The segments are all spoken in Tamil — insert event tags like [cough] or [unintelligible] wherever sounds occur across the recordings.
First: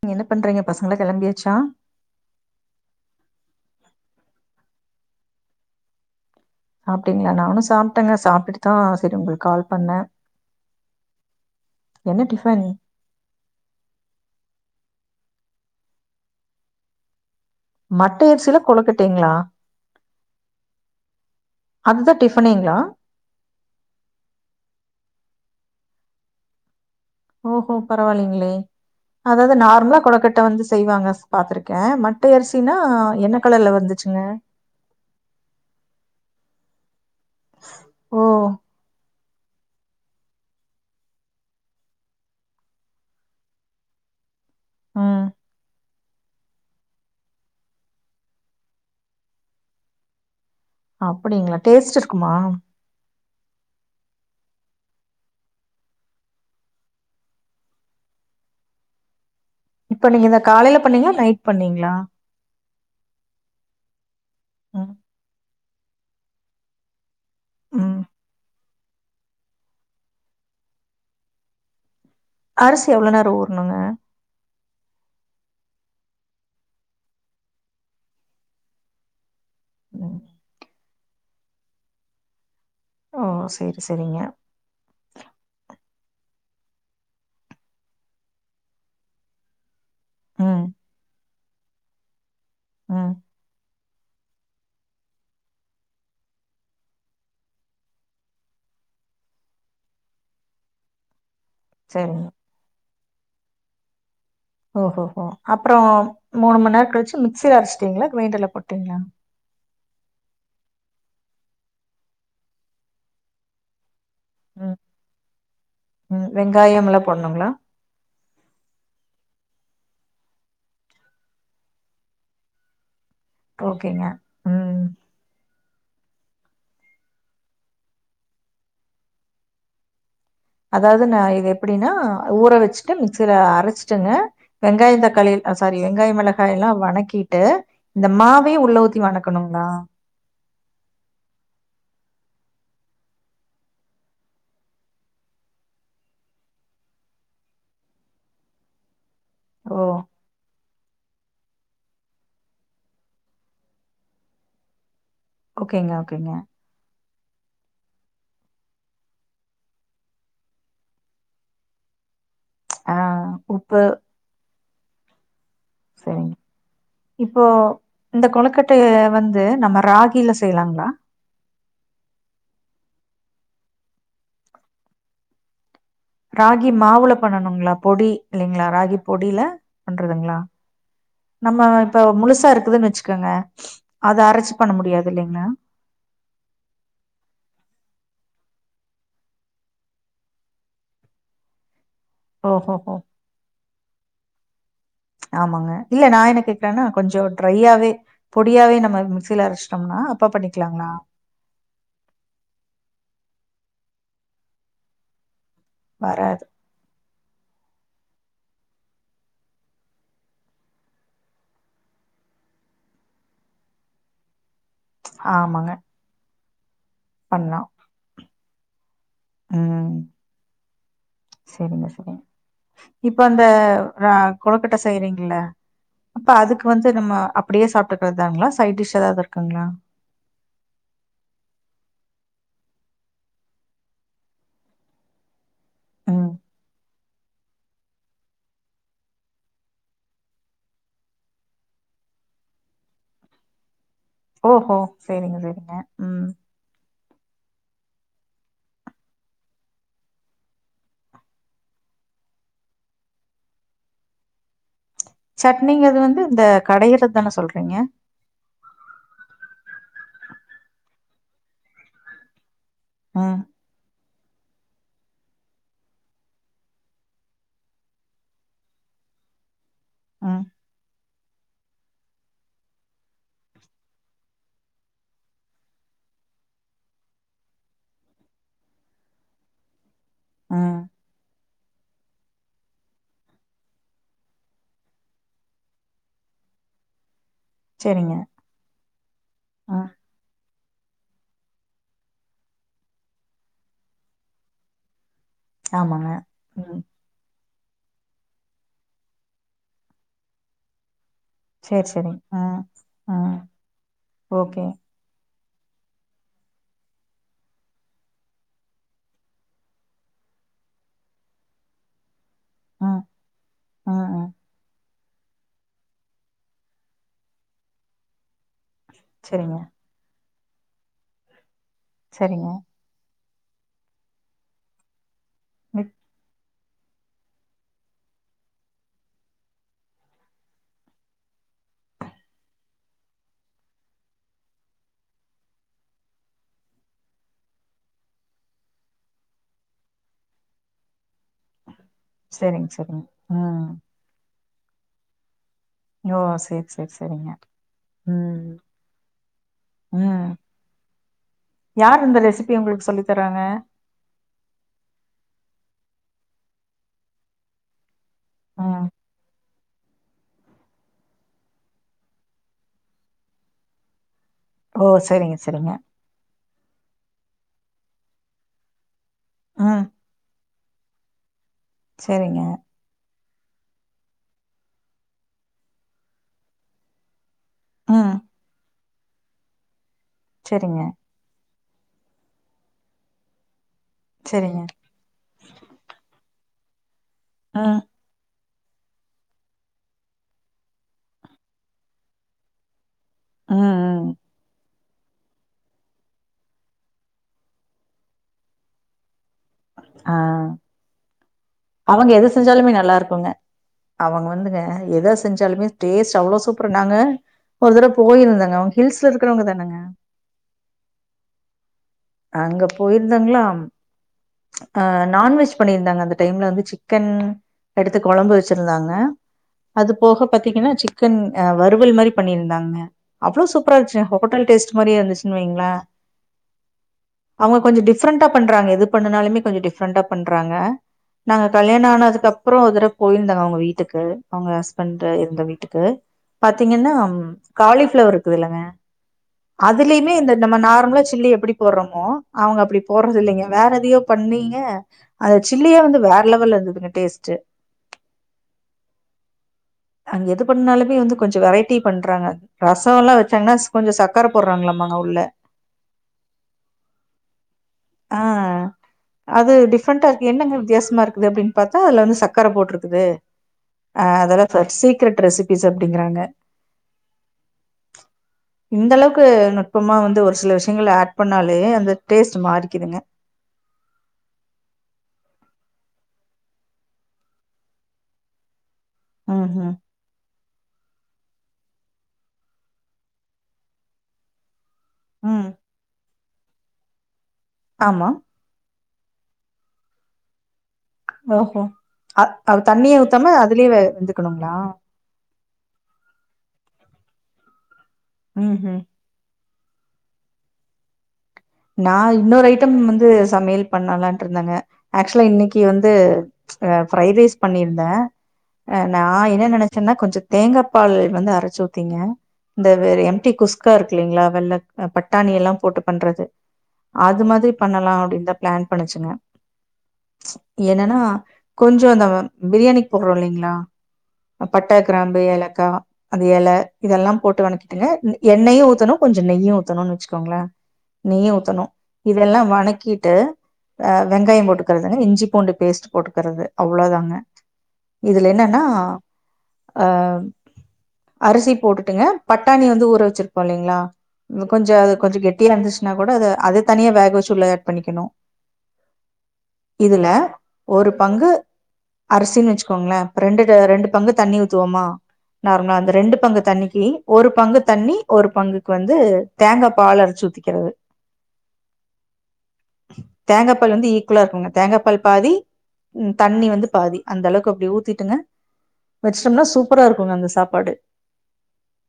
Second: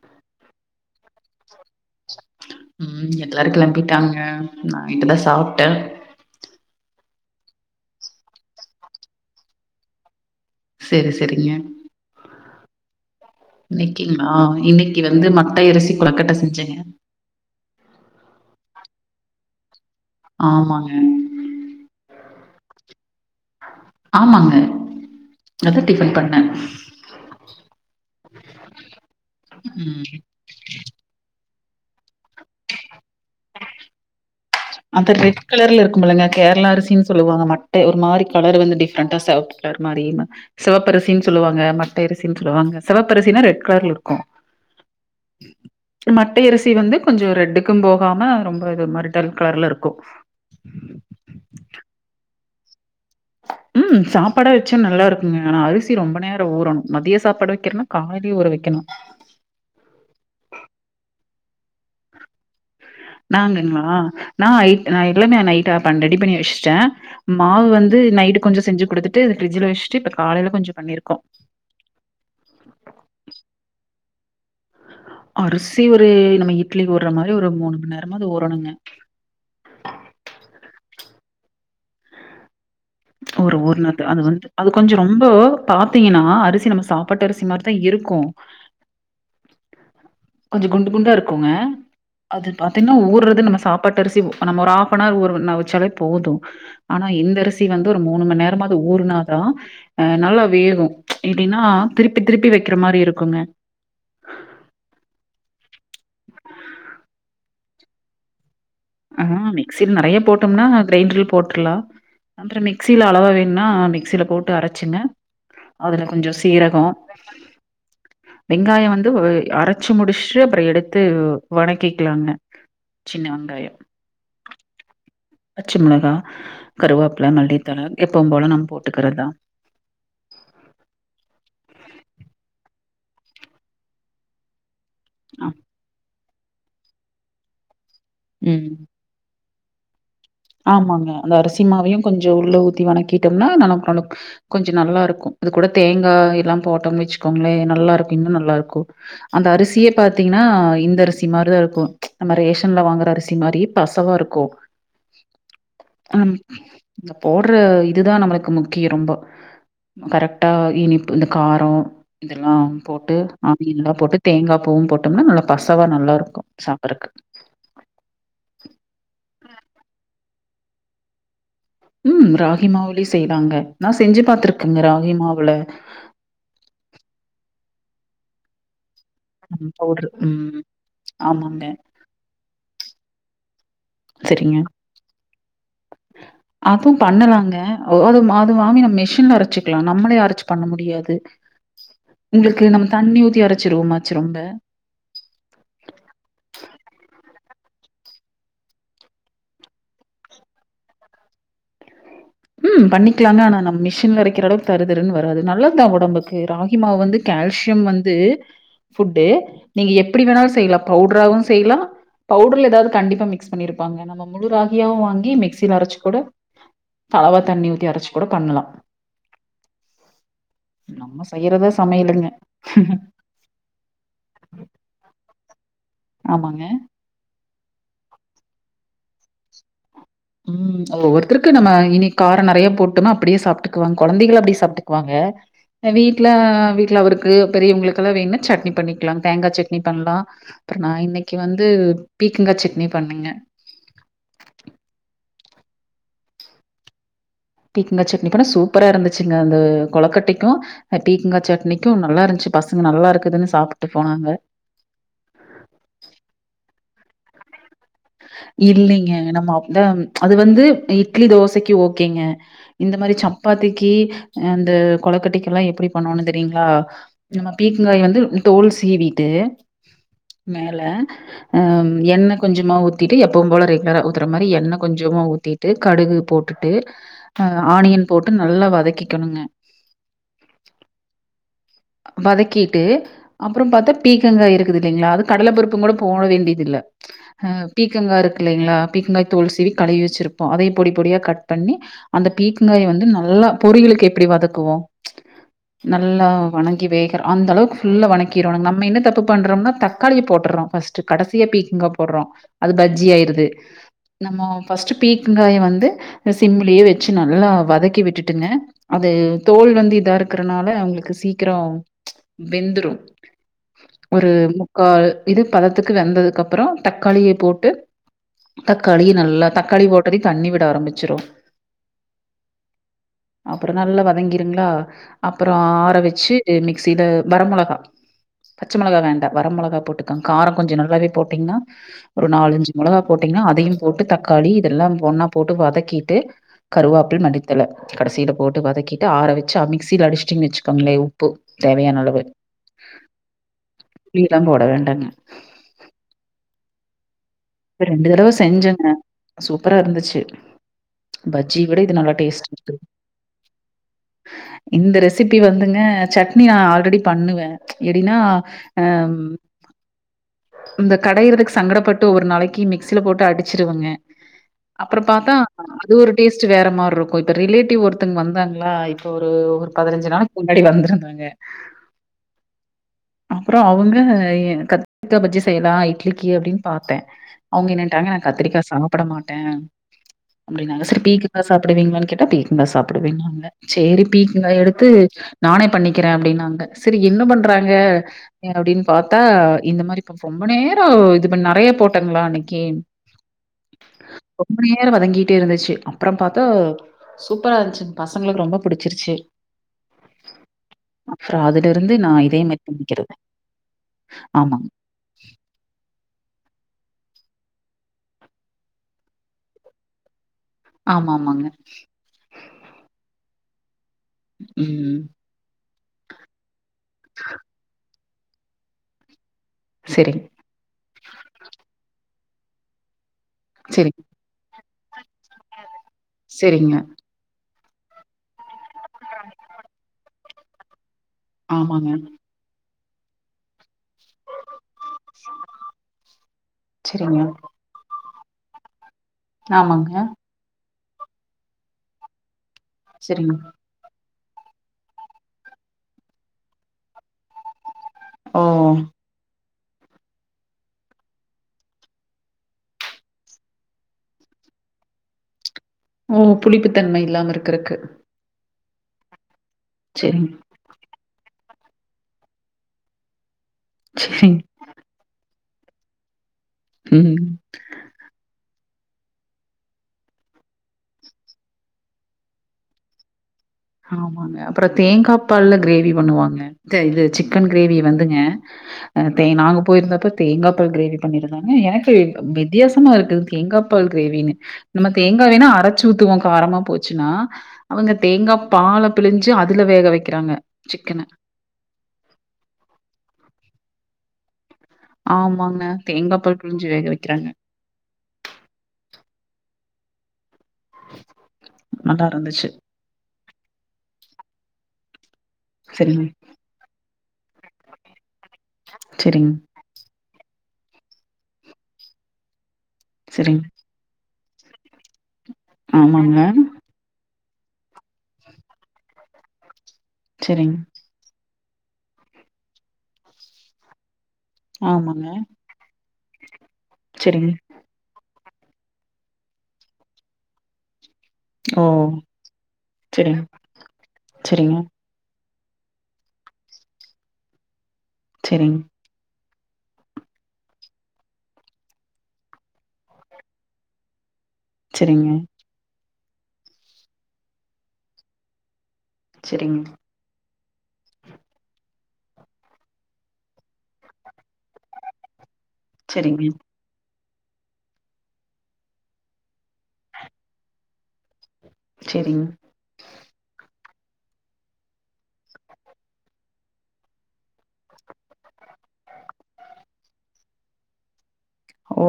நீங்க என்ன பண்றீங்க பசங்கள்ல கெளம்பியாச்சா ம் எல்லாரு கிளம்பிட்டாங்க நா இப்ப தா சாப்ட்ட அப்டிங்களா நானு சாப்ட்டங்க சாப்டுட்டு தா சரி உங்களுக்கு கால் பண்ண சரி சரிங்க டிஃபன்? இன்னைக்கிங்ளா இன்னைக்கு வந்து மட்டை அரிசி குலக்கட்ட செஞ்சங்க மட்டை அரிசியில கொழுக்கட்டீங்களா ஆமாங்க அதுதான் டிஃபனேங்களா ஆமாங்க அதான் டிஃபன் பண்ண ஓஹோ பரவாயில்லைங்களே அதாவது நார்மலா ம். கொழுக்கட்டை வந்து செய்வாங்க பாத்திருக்கேன் முட்டை அரிசினா என்ன கலர்ல வந்துச்சுங்க அந்த ரெட் கலர்ல இருக்கும் இல்லங்க கேரளா அரிசின்னு சொல்லுவாங்க மட்டே ஒரு ஓ! மாரி கலர் வந்து டிஃப்ரெண்டா சிவப்பு கருமாரின்ம்பாங்க சிவப்பரிசின்னு சொல்லுவாங்க மட்ட அரிசின்னு சொல்லுவாங்க சிவப்பரிசின்னா ரெட் கலர்ல இருக்கும் ம் மட்டை அரிசி வந்து கொஞ்சோ ரெட்டுக்கும் போகாம ரொம்ப இது மாரி டல் கலர்ல இருக்கும் அப்டிங்களா டேஸ்ட் இருக்குமா ம் சாப்பாட வச்ச நல்லா இருக்குங்க ஆனா அரிசி ரொம்ப நேரம் ஊறணும் மதியம் சாப்பாடு வைக்கறனா காலைலே ஊற வைக்கணும் இப்ப நீங்க இந்த காலைல பண்ணீங்களா நைட் பண்ணீங்களா நாங்களா நான் ஐட் ம். நான் எல்லாமே நைட் ரெடி பண்ணி வச்சுட்டேன் மாவு வந்து ம். நைட்டு கொஞ்சோ செஞ்சு குடுத்துட்டு இத ஃப்ரி்ஜ்ல வச்சுட்டு இப்ப காலையில கொஞ்சோ பண்ணிருக்கோம் அரிசி எவ்ளோ நேரம் ஊரணுங்க அரிசி ஒரு நம்ம இட்லிக்கு ஊருற மாரி ஒரு மூணு மநேரமாவது ஊரணுங்க ம் ஓ! ஒரு சரி, ஊர்நது சரிங்க. அது வந்துட்டு அது கொஞ்சம் ரொம்போ பாத்தீங்கன்னா அரிசி நம்ம சாப்பாட்டு அரிசி மாரிதான் இருக்கும் ம். கொஞ்சம் குண்டு குண்டா இருக்குங்க அது பாத்திங்கனா ம். ஊறது நம்ம சா பாட்டரிசி நம்ம ஒரு ஆஃபநார் ஊர வச்சாலே போதும் ஆனா இந்தரி சி வந்து ஒரு மூணு மநேரமாது ஊறனாதான் நல்லா வேகும் எப்டின்னா சரிங்க. திருப்பி திருப்பி வைக்கிற மாரி இருக்குங்க ஓஹோ ஹோ அப்புறம் மூணு மநேரம் கழுச்சு மிக்சில அரச்சிட்டிங்களா. கிரைண்டர்ல போட்டீங்களா ஆ மிக்சி நிறைய போட்டோம்னா கிரைண்டர்ல போட்ருலாம் அப்பறம் மிக்சியில அளவா வேணா மிக்சியில போ ட்டு ம், அரச்சன்னா அதுல ம். கொஞ்சோ சீரகம் வெங்காயம்லாம் போடணுங்களா? வெங்காய வந்து ஒரு அரைச்சு முடிச்சுட்டு அப்பறம் எடுத்து வணக்கிக்கலாங்க சின்ன வெங் ஓகேங்க ம். பச்ச மொளகா கருவேப்பில மல்லிதல எப்பவும் போலும் நம்ம போட்டுக்கிறதுதான் அதாவது நான் இது எப்டின்னா ஊற வச்சுட்டு மிக்சியில அரைச்சிட்டங்க வெங்காயம் தக் காளி அ. சாரி வெங்காயம் மிளகாய் எல்லாம் வணக்கிட்டு இந்த மாவையு ம். உள்ள ஊத்தி வணக்கணுங்களா ஆமாங்க அந்த அரிசிமாவையும் கொஞ்சம் உள்ள ஊத்தி வணக்கிட்டோம்னா நனக்கொலக் கொஞ்சம் நல்லா இருக்கும் இது கூட தேங்காய் எல்லாம் போட்டோம் வச்சுக்கோங்களே நல்லா இருக்கும் இன்னும் நல்லா இருக்கும் அந்த ஓ! அரிசியே பாரத்தீங்கன்னா இந்தரி சி மாரிதான் இருக்கும் நம்ம ரேஷன்ல வாங்குற அரிசி மாரி பசவா இருக்கும் ஓகேங்க ஓகேங்க. ஆம் நீங்க போடுற இதுதான் நம்மளுக்கு முக்கியம் ரொம்போ கரெக்டாகி இனிப் இந்த காரம் இதெல்லாம் ஆ போட்டு உப்பு ஆனியன்ல்லாம் போட்டு தேங்காய் பூவும் போட்டோம்னா நல்லா பசவா சரிங்க. நல்லாருக்கும் சாப்பட்றக்கு இப்போ இந்த கொழுக்கட்டய வந்து நம்ம ராகில செய்யலாங்களா ம் ராகி மாவுலயயூ செய்லாங்க நா செஞ்சு பார்த்திருக்கேங்க ராகி மாவுல ராகி மாவுல பண்ணனுங்களா பொடி இல்லலைங்களா ராகி பொடில ம் பவுடர். பண்றதுங்களா ம். ஆமாங்க. நம்ம இப்ப முழுசா இருக்குதுன்னு வச்சுக்கோங்க அத அரச்சி சரிங்க. பண்ண முடியாது இல்லலைங்களா அதூ பண்ணலாங்க வே அது மா அது வாங்கி நம்ம மெஷின்ல அரச்சிக்கலா நம்மளே அரச்சி பண்ண முடியாது உங்களுக்கு நம்ம ஓஹோஹோ தண்ணி ஊத்தி அரச்சுருவோ [unintelligible] ம்ல்ல ஆமாங்க இல்ல நா என்ன கேக்குறேன்னா கொஞ்சே ட்ரையாவே பொடியாவே நம்ம மிக்சியில அரச்சிட்டோம்னா அப்பா பண்ணிக்கலாங்களா ம் பண்ணிக்கலா தா ஆனா நம்ம மிஷின்ல அரைக்கிற அளவுக்கு தரு தருன்னு வராது நல்லத் தா ஒடம்புக்கு வராது ராகி மாவ் வந்து கால்சியம் வந்து ஃபுட்டு நீங்க எப்படி வேணாலும் செய்யலாம் பவுடராவும் செய்யலாம் பவுடர்ல ஏதாவது கண்டிப்பா மிக்ஸ் பண்ணிருப்பாங்க நம்ம முழு ராகியாவும் வாங்கி ஆமாங்க மிக்சில அரச்சு கூட தளவா பண்லா தண்ணி ஊத்தி அரச்சு கூட பண்ணலாம் ம் நம்ம செய்யறதா செரிங்க செரிங்க சமையலுங்க இப்ப அந்த ரா கொழக்கட்ட செய்றீங்கில்ல அப்ப ஆமாங்க. அதுக்கு வந்து நம்மோ அப் அப்பிடியே சாப்ட்டுக்கிறத் தாங்களா சைட் டிஷ் ஏதாவது இருக்குங்களா ம் ஒவ்வொருத்தருக்கும் நம்ம இனி காரோ நெறய போட்டோம்னா அப்பிடியே சாப்பிட்டுக்குவாங்க கொழந்தைகளூ அப்பிடியே சாப்பிட்டுக்குவாங்க எ வீட்ல ம் அ வீட்ல அவருக்கு பெரியவங்களுக்கெல்லா வேண்ணா சட்னி பண்ணிக்கலா தேங்கா சட்னி பண்லா கண்ணா இன்னிக்கு வந்து பீக்கங்கா சட்னி பண்ணேங்க ஒ ஓ செரிங்க செரிங்க ம் பீக்கங்கா சட்னிக்கூட சூப்பரா இருந்துச்சுங்க அந்த கொழக்கட்டைக்கும் அ பீக்கங்கா சட்னிக்கும் நல்லா இருந்துச்சு பசங்க நல்லா இருக்குதுன்னு சாப்ட்டுப் போனாங்க சட்னிங்கிறது வந்து இந்த கடயிறது தானே சொல்றீங்க இல்லேங்க நம்ம அப் வந்து அது வந்து இட்லி தோசைக்கு ஓகேங்க இந்த மாரி ம் சப்பாத்திக்கி அந்த கொழக்கட்டக்கி எல்லாம் எப்பிடி பண்ணோன்னு தெரியீங்களா நம்ம பீக்கங்காய வந்து தோல் சீவிட்டு ம் மேல ஆம் எண்ணெ கொஞ்சமா ஊத் திட்டு எப்பவும் போல ரெகுலரா ஊத்துற மாரி எண்ணெ கொஞ்சமா ஊத்திட்டு கடுகு போட்டுட்டு ஆனியன் போட்டு நல்லா வதக்கிக்கணுங்க அ வதக்கீட்டு அப்புறம் பாத்தா பீக்கங்கா இருக்குது இல்லிங்களா அது கடல பருப்பும் கூட போட வேண்டியது இல்லே ஆ செரிங்க பீக்கங்கா இருக்கு இல்லைங்களா பீக்கங்காய் தோல் சீவி ம் கழுவி வச்சிருப்போம் அதை பொடி பொடியா கட் பண்ணி அந்த பீக்கங்காய வந்து நல்லா பொரியலுக்கு எப்பிடி வதக்குவோ ஆமாங்க. நல்லா ம். வேகறோ அந்தளவுக்கு ஃபுல்லா வணக்கிறோனுங்க நம்ம என்ன தப்பு பண்றோம்னா தக்காளிய போட்டுர்றோ ஃபஸ்ட் கடசியா சரி, பீக்கங்கா சரி. போட்றோ ஆ, அது பஜ்ஜி ஆ. ஆயிருது நம்மோ ஓகே. ஃபஸ்ட்டு பீக்கங்காய வந்து சிம்லயே வெச்சு நல்லா வதக்கி விட்டுட்டுங்க அது தோல் வந்து இதா இருக்கறனால உங்களுக்கு சீக்கிரம் ஆ, வெந்துரும் ஆ, ஆ. ஒரு முக்கால் இது பதத்துக்கு வெந்ததுக்கு அப்புறம் தக்காளிய போட்டு தக்காளியு நல்லா சரிங்க, தக்காளி போட்டதையூ தண்ணி விட ஆரம்பிச்சிரோ சரிங்க அப்புறோ நல்லா வதங்கிருங்களா அப்றோ மிக் ஆற வெச் சி மிக்சில வர மொளகா பச்ச மொளகா வேண்டா வர மொளக போட்டுக்கங் காரோ கொஞ்சோ நல்லாவே போட்டீங்கன்னா ஒரு நாலஞ்சு மொளகா போட்டீங்கன்னா அதயும் போட்டு தக்காளி இதெல்லா ஒண்ணா போட்டு வதக்கிட்டு கறுவேப்பில மல்லித்தழ கடைசில போட்டு வதக்கிட்டு ஆற வச்சு அ மிக்சில அடிச்சுட்டீங்கன்னு வச்சுக்கோங்களே ப்பு தேவையான அளவு செரிங்க செரிங்க ஆ பீடாங்க ஓட வேண்டாங்க யோ செரி செரி செரிங்க ரெண்டு தடவ செஞ்சேங்க சூப்பரா இருந்துச்சு ம். பஜ்ஜி விட இது யார் நல்லா இந்த டேஸ்ட் ரெசிபி இருக்குது உங்களுக்கு சொல்லி தராங்க? இந்த ரெசிபி வந்துங்க சட்னி நா ஆல்ரெடி பண்ணுவே எடின்னா அ ம். இந்த கடையுறதுக்கு சங்கடப்பட்டு ஒரு நாளைக் கி மிக்சில போட்டு அடிச்சிருவேங்க ஓ! அப்புறோ பாத்தா சரிங்க, சரிங்க. அது ஒரு டேஸ்ட்டு வேற மார் இருக்கு இப்ப ரிலேட்டிவ் ஒருத்தங்க வந்தாங்களா இப்ப ஒரு ஒரு ம். பதினஞ்சு நாளைக்கி அடி வந்திருந்தாங்க செரிங்க அப்றோ அவுங்க எ கத்திக்கா பஜ்ஜி செய்லா இட்லிக்கு அப்டின்னு பாத்தே அவுங்க என்னன்டாங்க ம். நா கத்திரிக்கா சாப்பிட மாட்டே சரிங்க, அப்டின்னாங்க செரி பீக் ங்கா சாப்பிடுவீங்களான்னு கேட்டா பீக்கங்கா சாப்பிடுவேன்னாங்க சேரி பீக்கங்க்கா சரிங்க. எடுத்து நானே பண்ணிக்கிறே அப்டின்னாங்க செரி என்ன பண்றாங்க ம், ஏரவுடின் பாத்தா இந்த மாரி இப்ப ரொம்ப நேரோ இது பண் நெறய போட்டாங்களா அன்னைக்கு ம், ம். ரொம்ப நே நேரோ வதங்கிட்டே இருந்துச்சு அப்றம் பாத்தா சூப்பரா இருந்ச்சு பசங்களுக்கு ரொம்ப பிடிச்சிருச்சு ஆ அதுலருந்து அவங்க நான் எது இதே மாரி செஞ்சாலு மே நல்லா பண்ணிக்கிறது. இருக்குங்க அவங்க வந்துங்க ஆமாங்க. எத செஞ்சாலுமே டேஸ்ட் அவ்ளோ சூப்பர் நாங்க ஒரு தட போயிருந்தேங்க அவங்க ஹில்ஸ்ல இருக்குறவங்க தானங்க ஆமா ஆமாங்க அங்க போயிருந்தங்களா அ ம். நான்வெஜ் பண்ணியிருந்தாங்க அந்த டைம்ல வந்து சிக்கன் எடுத்து கொழம்பு வச்சிருந்தாங்க அது சரிங்க, போக பத் திங்கன்னா சிக்கன் அ வறுவல் மாரி பண்ணி இருந்தாங்க அவ்ளோ சூப்பரா இருந்ச்சு சரிங்க, ஹோ ஹோட்டல் டேஸ்ட் மாரியே இருந்துச்சுனு வைங்களே செரிங்க அவங்க கொஞ்சோ டிஃப்ரெண்டா பண்றாங்க எது பண்ணுனாலுமே கொஞ்சோ டிஃப்ரெண்டா பண்றாங்க நாங்க கல்யாணோ ஆமாங்க. ஆனதுக்கு அப்றோ ஒருதடவ போயிருந்தோங்க அவங்க வீட் ட்டுக்கு அவங்க ஹஸ்பண்ட் இருந்த வீட்டுக்கு பாத்தீங்கன்னா சரிங்க. ம் காலிஃப்ளவர் இருக்குதுலங்க ஆமாங்க. அதுலயுமே இந்த நம்ம நார்மலா ஜில்லி எப்டி போர்றோமோ அவங்க அப்டி போர்றது சரிங்க. இல்லைங்க வேற எதயோ பண்ணீங்க அந்த ஜில்லியே வந்து வேற லெவல்ல இருந்து துங்க டேஸ்ட்டு ஓ அங்க எது பண்ணாலுமே வந்து கொஞ்சோ வெரைட்டி பண்றாங்க ரசோ எல்லா வச்சாங்கன்னா கொஞ்சோ சக்கர போடுறாங்களாமாங்க உள்ள ம் புளிப்புத்தன்மை இல்லாம இருக்குறக்கு ஆ அது டிஃப்ரெண்டண்டா இருக்கு சரிங்க, என்னங்க வித்தியாசமா இருக்குது அப்படின் பாத்தா அல வந்து சக்கர போட்ருக்குது அ சரிங்க. அதெல்லா வெப் சீக்ரெட் ரெசிபிஸ் அப்டிங்றாங்க ம் இந்த அளவுக்கு நுட்பமா வந்து ஒரு சில விஷயங்கள ஆட் பண்ணாலே அந்த டேஸ்ட் மாறிக்குதுங்க ஆமாங்க அப்புறோ தேங்காய் பால்ல கிரேவி பண்ணுவாங்க த இது சிக்கன் கிரேவி வந்துங்க தே நாங்க ம்ஹ்ம். போயிருந்தப்ப தேங்கா பால் கிரேவி பண்ணிருந்தாங்க எனக்கு வித்தியாசமா இருக்குது தேங்கா பால் கிரேவின்னு நம்ம தேங்கா வேணா ம். அரச்சு ஊத்துவோ காரமா போச்சுன்னா அவங்க ஆமா. தேங்காப் பால பிழிஞ்சு அதுல வேக வக்கிறாங்க சிக்கன ஓஹோ அது அது தண்ணியே ஊத்தாம அதுலயே வேக வெந்துக்கணுங்களா ஆமாங்க தேங்கா பால் பிழிஞ்சி வேக வக்கிறாங்க ம் ம் நா நல்லா இன்னொரு இருந்துச்சு. ஐட்டம் வந்து சமையல் பண்ணலான்ட்டு இருந்தங்க ஆக்சுவலா இன்னக்கி வந்து சரிங்க, ஆ ஃப்ரைடு ரைஸ் பண்ணிருந்தே ஆ நா சரிங்க, என்ன நெனச்சன்னா கொஞ்சோ தேங்கா பால் வந்து அரச்சி ஊத்திங்க இந்த வே எம் டி சரிங்க. குஸ்கா இருக்குல்லீங்களா வெள்ளக் பட்டாணி எல்லா போட்டு ஆமாங்க. பண்றது அது மாதிரி பண்ணலா அப்டின்தா பிளான் பண்ணுச்சுங்க சரிங்க. என்னன்னா கொஞ்சோ இந்த பிரியாணிக்கி போட்றோ இல்லைங்களா பட்ட ஆமாங்க. கிராம்பு ஏலக் கா அந்த எல இதெல்லா சரிங்க. போட்டு வணக்கி டுங்க எண்ணெயு ஊத்தணு கொஞ்சோ நெயு ஊத்தணுன்னு வச்சுக்கோங்களே நெய்யு ஊக்தணு ஓ! இதெல்லா வணக்கிட்டு சரிங்க, ஆ வெங்காயோ சரிங்க, போட்டுக்கறது இஞ்சி பூண்டு பேஸ்ட் போட்டுக்கறது அவ்ளோ தாங்க இதுல சரிங்க. என்னன்னா ஆ அரிசி போட்டுட்டுங்க பட்டாணி வந்து ஊற வச்சிருப்போ இல்லலைங்களா கொஞ்சோ அது சரிங்க, கொஞ்சோ கெட்டியா இருந்துச்சுன்னா கூட அத அத தனியா வேக வச்சு உள்ள ஆட் பண்ணிக்கணு செரிங்க இதுல ஒரு பங்கு அரிசின்னு வச்சுக்கோங்களே இப்ப ரெண்டு ரெண்டு பங்கு தண்ணி ஊத்துவோமா நார்மலா அந்த ரெண்டு சரிங்க, பங்கு தண்ணிக்கு ஒரு பங்கு தண்ணி ஒரு பங்குக்கு வந்து தேங்கா பால் அரைச்சி ஊத்திக்கிறது செரிங்க தேங்கா பால் வந்து ஈக்குவலா இருக்குங்க தேங்கா பால் பாதி ம் தண்ணி வந்து பாதி அந்த அளவுக்கு அப்டி ஊத்திட்டுங்க வச்சிட்டோம்னா சூப்பரா இருக்குங்க அந்த சாப்பாடு ஓ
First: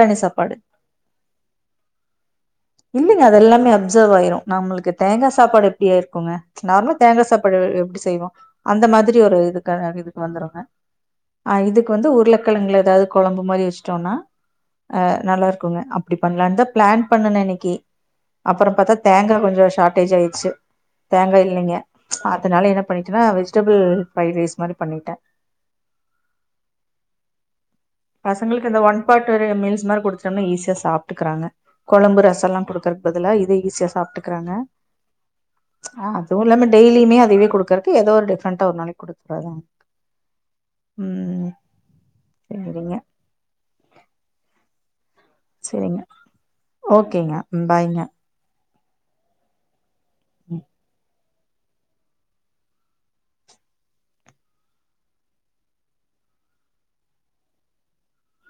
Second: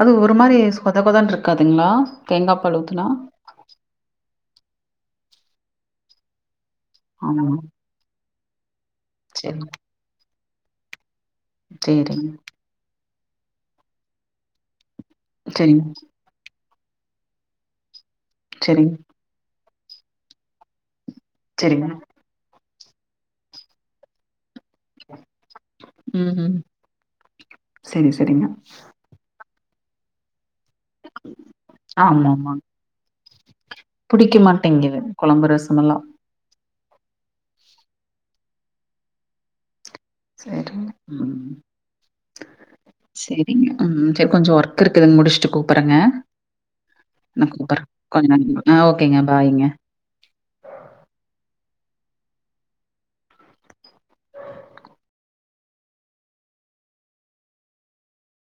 அது ஒரு சாப்பாடு மாரி சொத கொதன்னு இருக்காதுங்களா தேங்காப் இல்லங்க அது எல்லாமே அப்சர்வ் ஆயிரு நம்மளுக்கு தேங்கா சாப்பாடு எப்டியாயிருக்குங்க நார்மலா தேங்கா ஆமா. ஆமா. சாப்பாடு எப்டி செய்வோ அந்த மாதிரி ஒரு சரி, இதுக்கு இதுக்கு வந்துருங்க ஆ இதுக்கு வந்து சரிங்க, உருளக்கெழங்குல ஏதாவது கொழம்பு மாரி வச்சுட்டோன்னா ஆ நல்லா இருக்குங்க சரிங்க, அப்டி பண்ணலாந்தா பிளான் பண்ணுனே இன்னக்கி அப்பறோ சரிங்க, பாத்தா தேங்கா கொஞ்சோ ஷார்ட்டேஜ் ஆயிருச்சி தேங்கா இல்லங்க சரிங்க. அதனால என்ன பண்ணிட்டேன்னா வெஜிடபிள் ஃப்ரைட் ரைஸ் மாரி பண்ணிட்டே ம் ம் பசங்களுக்கு இந்த ஒன் பார்ட் ஒரு மீல்ஸ் மாரி குடுத்துட்டோம்னா ஈஸியா சாப்ட்டுகுறாங்க கொழம்பு ரசம்லா குடுக்குறக் பதுலா இது புடிக்க மாட்டேங்கிது கொழம்பு ரசமல்லா ஆ அதுவு இல்லாம டெய்லியுமே அதவே குடுக்குறக்கு ஏதோ ஒரு டிஃப்ரண்டா ஒரு நாளைக்கி குடுக்குறதா செரிங்க ம் சரிங்க செரிங்க ம் செரி கொஞ்சோ ஒர்க் இருக்குதுங்க முடிச்சுட்டு கூப்பர்றேங்க சேரிங்க ஓகேங்க நா ம் கூப்பர்றே பாய்ங்க கொஞ்ச நேரோ ஆ ஓகேங்க பாய்ங்க ம்